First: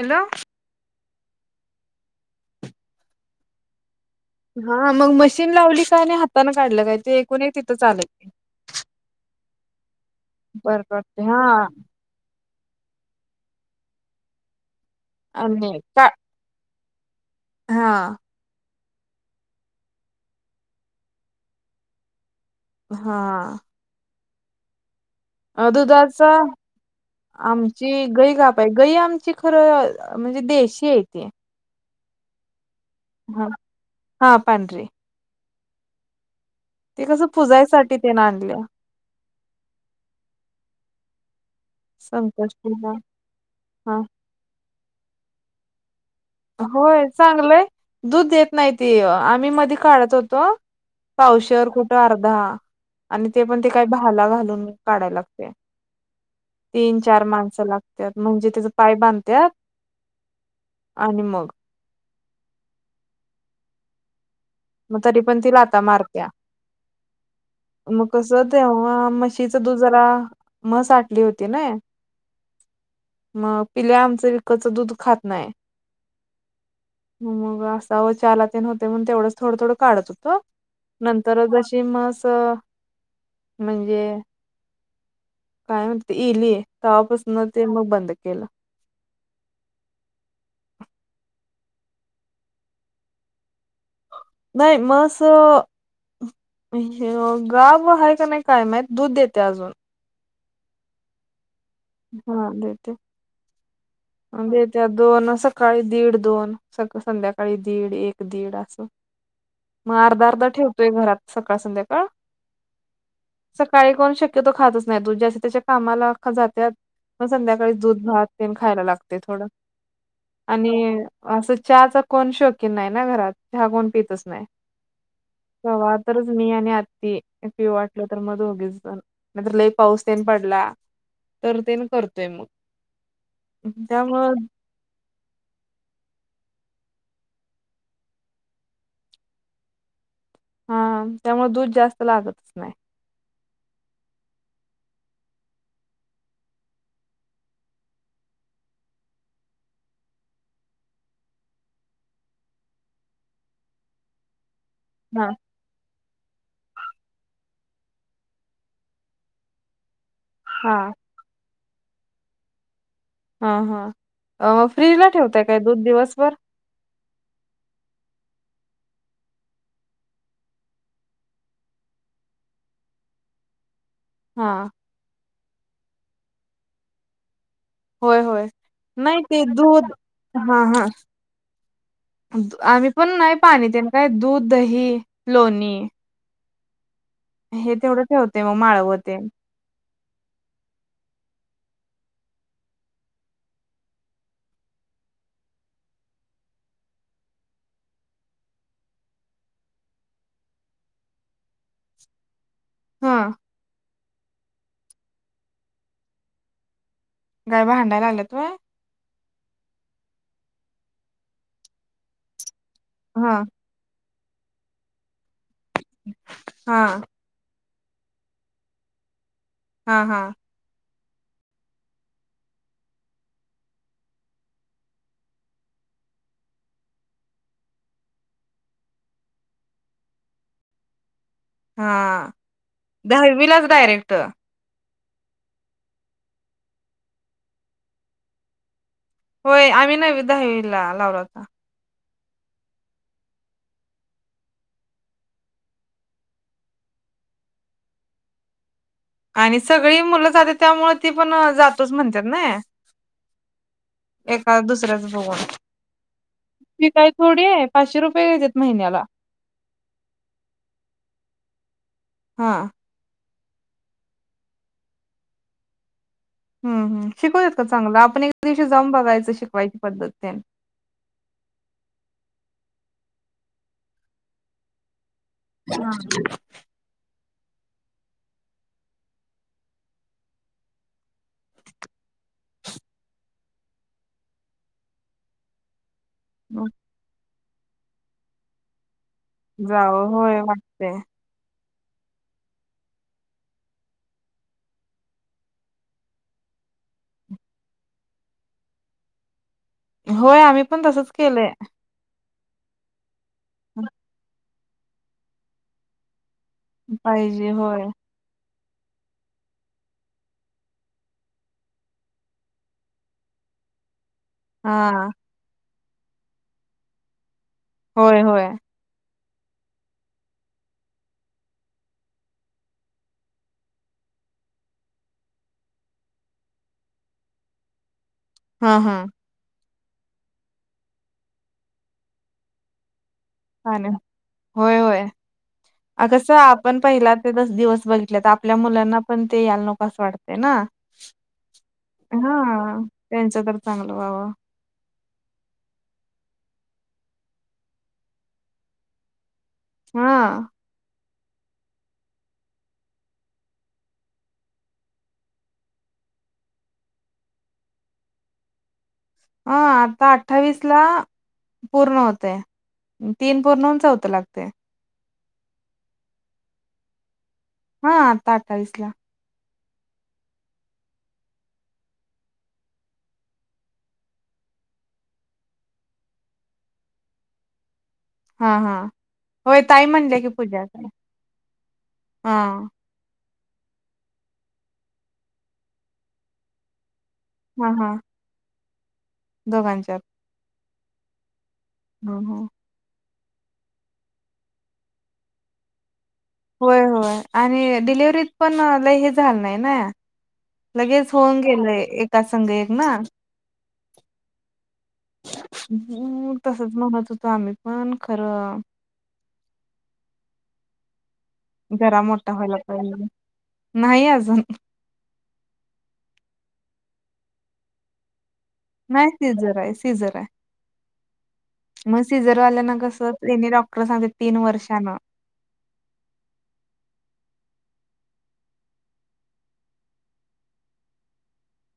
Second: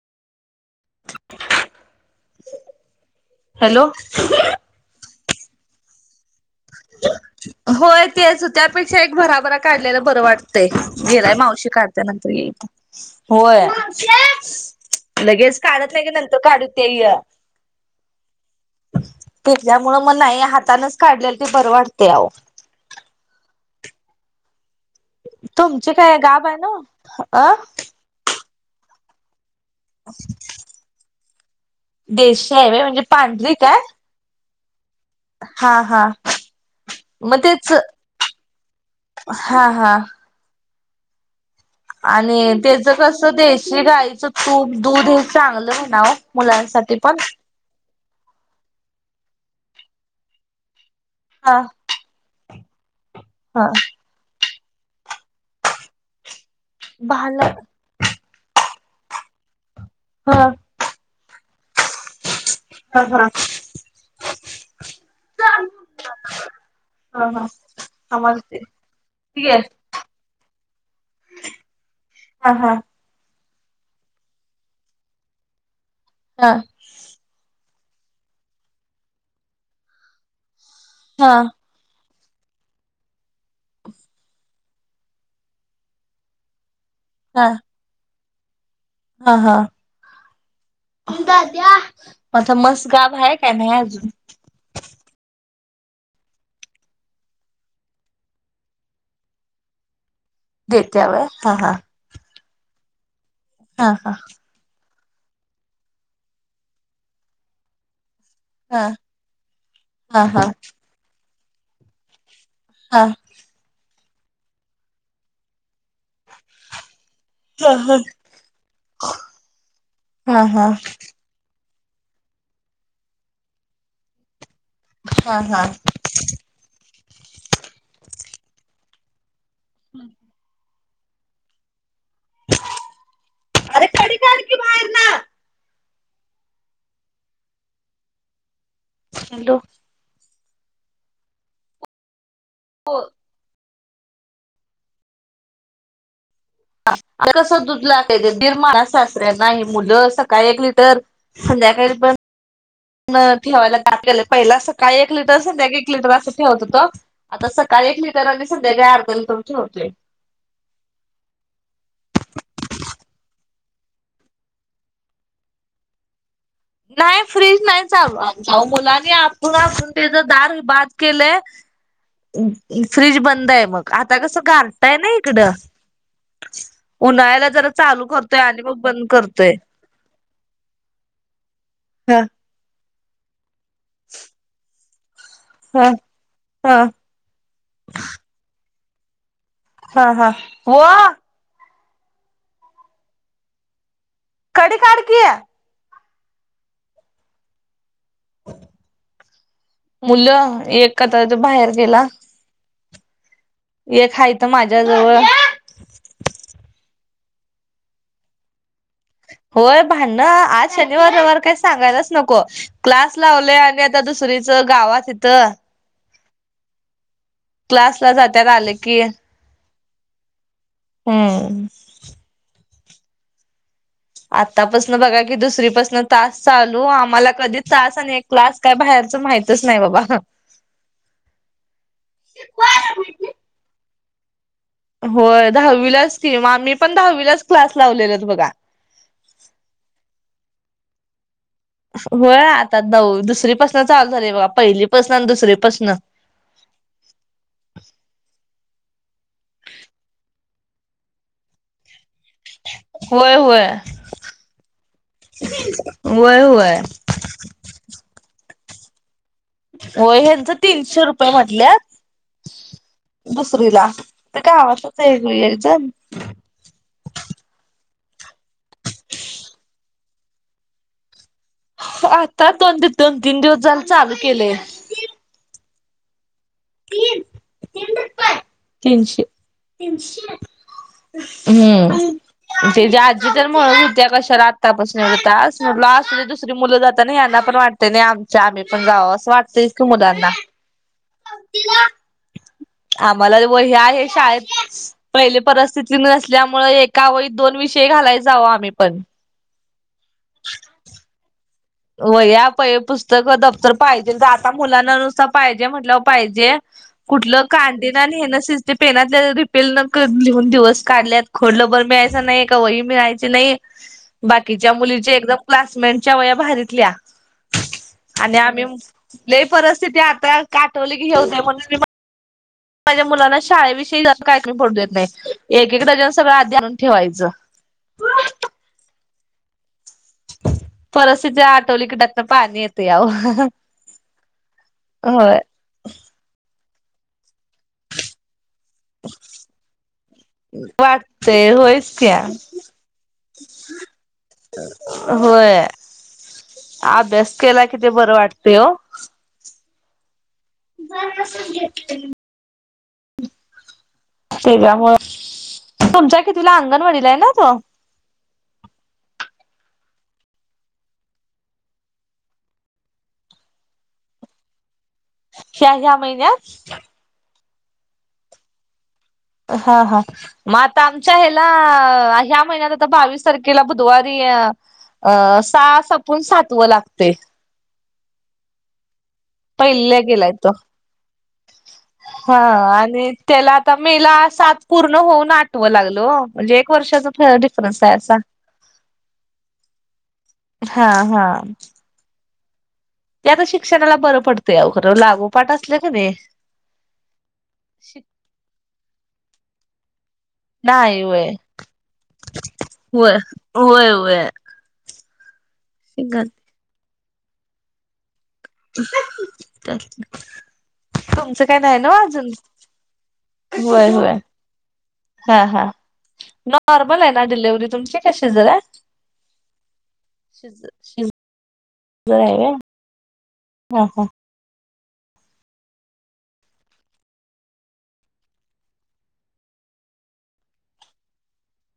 Hello hello हा मग machine लावली का होय तेच त्यापेक्षा एक भराभरा काढलेलं बरं वाटतं ते बर वाटते गेलाय हा मावशी काढ नंतर ये होय लगेच आणि काढत का नाही नंत काढू तेय हा पझमुळ मग नाही हातानच काढलेलं ते बरं वाटते अ हा अ तुमचे काय दुधचा गाब आहे ना अ आमची गई का गई आमची खरं म्हणजे देशी आहे ते देश आहे म्हणजे हा पांढरी का आहे हा पनरी हा हा ते कसं मग तेच पुजायसाठी तेने आणल्या हा हा आणि त्याच संकष्टीला कसं देशी हा गाईचं तूप दूध हे चांगलं आहे नाव होय चांगलंय दूध देत नाहीती आम्ही मध्ये काढत होतो हा पावशीवर खूप अर्धा आणि ते पण हा ते काही भाला घालून काढायला लागते तीन चार भाल माणसं लागत म्हणजे त्याचा पाय बांधतात हा ह निम मग ह हा मग तरी पण ती लाता मारक्या हा हा मग कस तेव्हा मशीचा दु जरा म सा आटली होती ना हा हा मग पिले आमचं विकच दूध खात नाही हा मग असा व चला तेन होते म्हण तेवढंच थोडं थोडं काढत होत हा नंतर शिमस म्हणजे काय म्हणते इईल तवापासून हा ते मग बंद केलं हा हा द्या आता मस्त गाव आहे काय नाही अजून नाही मसं हे गाब आहे का नाही काय माहत दूध देते अजून देतवर हा हा हा देेते हा हा म्हणजे त्या दोन सकाळी दीड दोन सका संध्याकाळी दीड एक दीड अस हा मग हा अर्धा अर्धा हा ठेवतोय घरात सकाळ संध्याकाळ हा सकाळी कोण शक्यतो खातच नाही. तू ज त्याच्या कामाला जातात. मग संध्याकाळी दूध -भात तेन खायला लागते थोडं. हा हा आणि असं, चहाचा कोण शोकीन नाही ना घरात. चहा कोण पितच नाही. हा हा [unintelligible] तरच मी आणि आत्ती. पिव वाटल तर म धोगीच जण. नाही तर, लई पाऊस तेन पडला तर ते न करतोय मग. अरे कडी त्यामु काढ की बाहेर ना हॅलो. हा, त्यामुळे दूध जास्त लागतच नाही. हो. आता कसं दूध [unintelligible] सासऱ्याना ही मुलं. सकाळी एक लिटर संध्याकाळी पण. [unintelligible] ठेवायला [unintelligible] पहिला सकाळी एक हा लिटर संध्याकाळी एक. लिटर अस ठेवत होतो. आता सकाळी एक लिटर आणि सध्या अर्ध लिटर ठेवतोय. हा. हा, हा. फ्रीजमधे ठेवताय काय दूध? दिवसभर. नाही. फ्रीज नाही चालू आमच. अहो मुलांनी आपून आपून त्याच दार बाद केलंय. [unintelligible] फ्रीज बंदय मग. आता कसं हां. गारठाय ना इकडं. उन्हाळ्याला जरा चालू होय, करतोय, आणि मग बंद करतोय. हा, हा. हा. आम्ही पण नाही पाणी ते काय. दूध, दही. लोणी हा, हा. हे तेवढं ठेवते मग, माळव ते. हा, हा. ओ. कडी काड की. मुलं, एखादा द बाहेर गेला हा. हे हाय त माझ्याजवळ. काय, भांडायला आल्यात होय. होय, भांडणं. आज शनिवार- रविवार काय सांगायलाच नको. क्लास हां, लावले आणि आ ता दुसरीचं, गावात हिथं. [inaudible] हा. क्लासला जात्यात, आलं की. हा, हा. हम्म. आतापासन बघा कि, दुसरीपासन तास चालू. आम्हाला कधी तास आणि क्लास काय, बाहेरच माहितच नाही बाबा. [unintelligible] हा. दहावीलाच डायरेक्ट. होय. दहावीलाच की. म आम्ही पण दहावीलाच क्लास लावलेलत बघा. होय. आम्ही नववि, दहावीला, लावला होता. होय आता नऊ, दुसरीपासन चालू झाले बघा. पहिलीपासन आणि दुसरीपासन. आणि सगळी मुलं जातेत, त्यामुळे ती पण जातोच म्हणत्यात ना. होय होय एका दुसऱ्याच बघून. होय होय फी काय थोडी हाय. पाचशे रुपये घेतात महिन्याला. हो. ह्यांच, तीनशे रुपये म्हटल्यात. हां. दुसरीला. ती गावातचय, एकजण. हम्, हम. शिकवतेत का चांगलं? आपण एक दिवशी जाऊन बघायचं. शिकवायची पद्धत तेन. [unintelligible] आता दोन, दोन- तीन दिवस झाले चालू केलेय. हा. [inaudible] तीन, तीन रुपय. तीनशे, तीनशे. हम्म. [inaudible] ते आजी तर म्हणून होित्या कशाला आत्तापासून यतास म्ह अस दु मग मुलं जात ना यांना पण वाटते नाही आम आम्ही पण जाव असं वाटत जाऊ होय वाटतेय आम्हाला व हे आहे शाळेत पहिले परिस्थिती नसल्यामुळे एका वत दोन विषय घालाय जावो आम्ही पण होय आम्ही पण तसच केलंय व या प हे पुस्तक दफ्तर पाहिजे आता मुलांना नुसार पाहिजे म्हटलंवर पाहिजे कुठलं पाहिजे होय. काांदना आणि हे नसे ते पेनातल्या रिपेल न लिहून दिवस काढल्यात खोडलंभर मिळायच नाही का वही मिळायचे नाही बाकीच्या हां. मुलीच्या एकदम क्लासमेंटच्या वया बाारीतल्या होय, आणि होय. आम्ही ल परिस्थिती आता काठवली की घेऊते म्हणून माझ्या मुलांना शाळेविषयी ज काहीत पडू देत नाही एक एक दडजन सगळं आधी आणून ठेवायचं हा हा पर असं जा टोली कडन पाणी ते आव ह होय होय अगस आपण पहिला ते दस दिवस बघितले तर आपल्या मुलांना त्यांना पण ते याला नोकस वाटते ना हो हा त्यांच तर चांगलं बावा होय अभ्यास केला किती बरं वाटत हो हा सून घेत तेवमुळे तुमच्या कितीला अंगणवाडीला आहे ना तो अं आता अठ्ठावीस ला पूर्ण होते तीन पूर्णच होतं लागते ह्या ह्या महिन्यात हा आता अठ्ठावीस ला हा हा मग आता आमच्या ह्याला ह्या महिन्यात आता बावीस तारखेला बुधवारी अ सास आपून सातवं लागते हा हा पहिल्या गेलाय तो हा आणि त्याला आता मेला सात पूर्ण होऊन आटवं लागल म्हणजे एक वर्षाच ह डिफरन्स आहे असा दोघांच्याार हा हा ह ह ते आता शिक्षणाला बरं पडतंय अ खरं लागोपाठ असल्या का नाही होय होय आणि डिलेिवर्हरीत पण ल हे झालं नाही ना नाही लगेच वय होऊन गेलंय एका संघ एक ना होय होय वय हम् तसच म्हणत होतो आम्ही पण खरं [inaudible] का ना जरा अजून मोठा व्हायला पाहिजे हय नाही होय अजून हा हा नॉर्मल आहे ना डिलेव्ही तुमची कशी झारा नाही सिझर आहे सिझर आहे शिजर मग आहे व्हय सिझरवाल्या ना कस त्यांनी हा डॉक्टर हा सांगते तीन वर्षांना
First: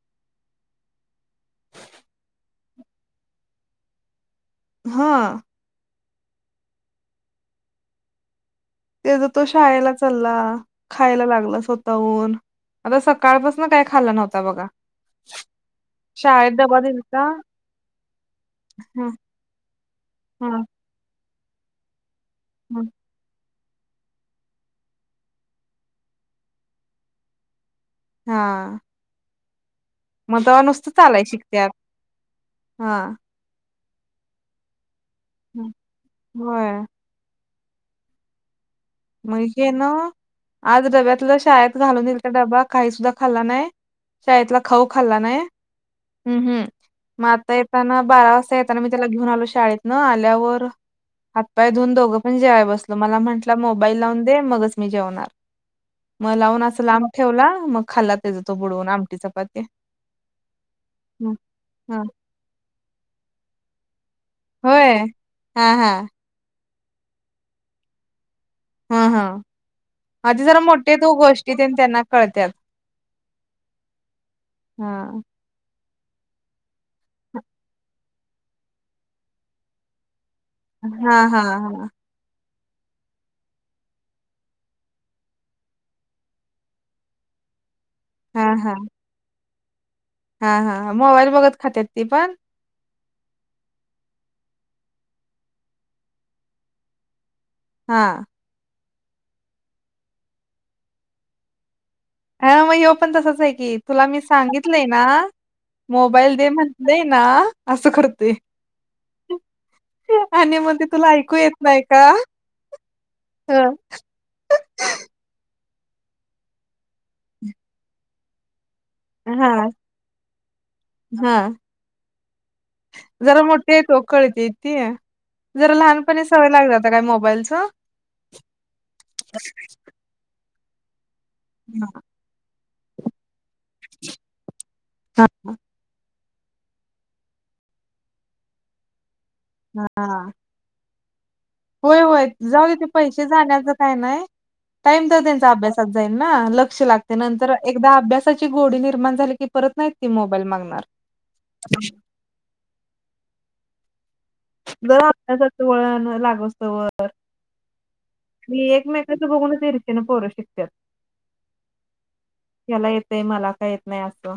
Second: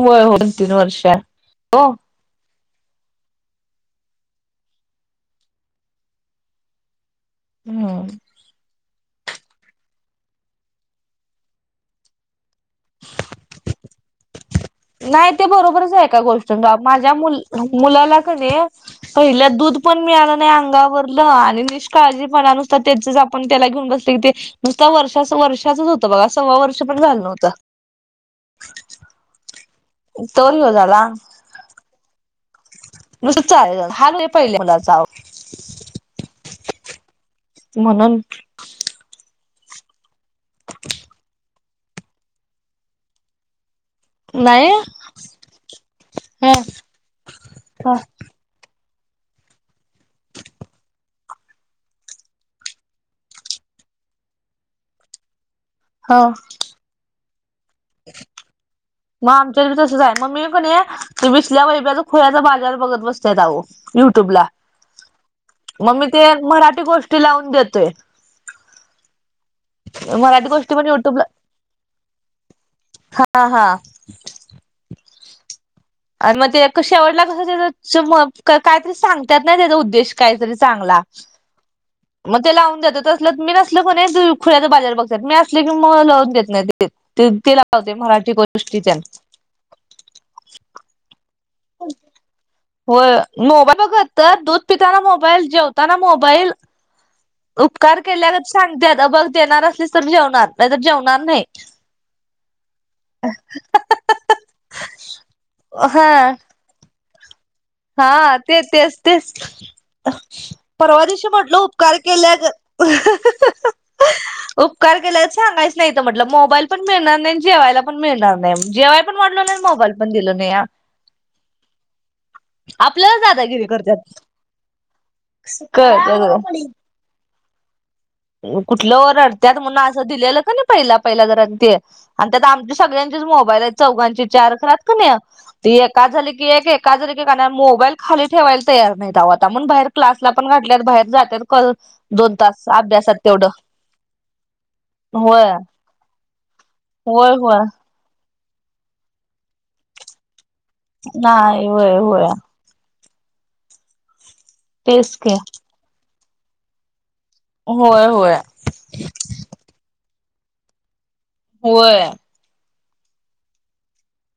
होय दोन तीन वर्ष हो हा हम्म त्याचा तो शाळेला चालला खायला लागला स्वतःहून आता सकाळपासून काय खाल्ला नव्हता बघा नाही ते बरोबरच आहे का गोष्ट शाळेत डबा माझ्या दिलता मु मुलाला कण हा पहिल्या दूध पण मिळालं नाही हा अंगावरलं आणि निष्काळजीपणा नुसत हा त्याचच आपण त्याला घेऊन बसत की ते नुसता वर्षा वर्षाच होतं बघा सव्वा वर्ष पण झालं नवतं हा मग तेव्हा तोरी हो नुसतं झाला चालाय शिकत्यात हा चा हलू आहे पहिले मला जाव ह ब मणन मगे ना आज डब्यातलं शाळेत घालून येईल का डबा काही सुद्धा खाल्ला नाही शाळेतला नाही खाऊ खाल्ला नाही हम्म ह हम् म आता ह येताना बारा वाजता येत त्यांना मी त्याला घेऊन आलो शाळेत न आल्यावर हातपाय धऊन दोघं पण जेवाय बसलो मला म्हटलं मोबाईल लावून दे मगच मी जेवणार ह मग लावून असं लांब ठेवला मग खाल्ला त्याचा तो बुडवून आम ठेव मग आमच्याती तसंच आहे मग मी पण आहे बसल्या हा वैबी खोयाचा बाजारवर बघत बसत ेतऊ युट्यूबला होय हा हा मग मी ते मराठी गोष्टी लावून देतोय हा हा अ ते मराठी जरा गोष्टी पण मोठे तो युट्यूबला गोष्टी त्यांना कळतात हा हा हा आणि मग ते शेवटला कसं त्या काहीतरी सांगतात नाही त्याचा उद्देश काहीतरी चांगला हां, हां, हां. मग ते लावून देतल मी नसल कोणी खुल्या तर बाजार बघतात मी असले की मग लावून घेत नाही ते ते ते लावते मराठी गोष्टीच्या हा हा मोबाईल बघत खातेत ती पण हो मोबाईल बघ तर दूध पिताना मोबाईल जेवताना मोबाईल उपकार हां. केल्या सांगते बघ देणार असलीस तर जेवणार नाही जेवणार नाही हा मग ये पण तसंच आहे की तुला मी सांगितलंय ना हा मोबाईल दे म्हण े ना असं करतोय. हा ते तेच तेच आणि मग ते परवा तुला दिशी ऐकू येत म्हटल नाही उपकार का? केल्या हं, केलाय सांगायच नाही म्हटलं मोबाईल पण मिळणार नाही जेवायला पण मिळणार नाही जेवाय पण वाढो नाही मोबाईल पण दिलो नाही या हा आपल्याला जरा दादागिरी मोठे करत्यात येतोकळती य ते जरा लहानपणी सवय कळतय लाग जात काय मोबाईलचं कुठलं व रडत्यात म्हणून असं दिलेलं का नाही पहिला पहिल्या घरात ते हां, आणि त्या आमच्या सगळ्यां चौ चार ख हां, का झाले की एके का झाले की काण मोबाईल खाली ठेवायला तयार नाही गावात बाहेर हां. क्सला पण घातल्यात बाहेर जातात होय होय जाऊ तिथे पैसे जाण्याच काय नाही टाईम तर त्यांचा होय अभ्यासात जाईल ना ल लक्ष लागते होय नंतर होय एकदा अभ्यासाची गोडी निर्माण झाली की परत नाहीत ती मोबाईल मागणार ना येववय जर तेच की आपल्यास वळण लाग असत व होय होय मी एकमेकांच बघूनच येरश ना पोरं शिकतात वय याला येतय मला का येत नाही असं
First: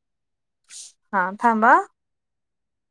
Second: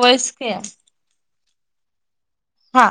वयसक्या हा थांबा हा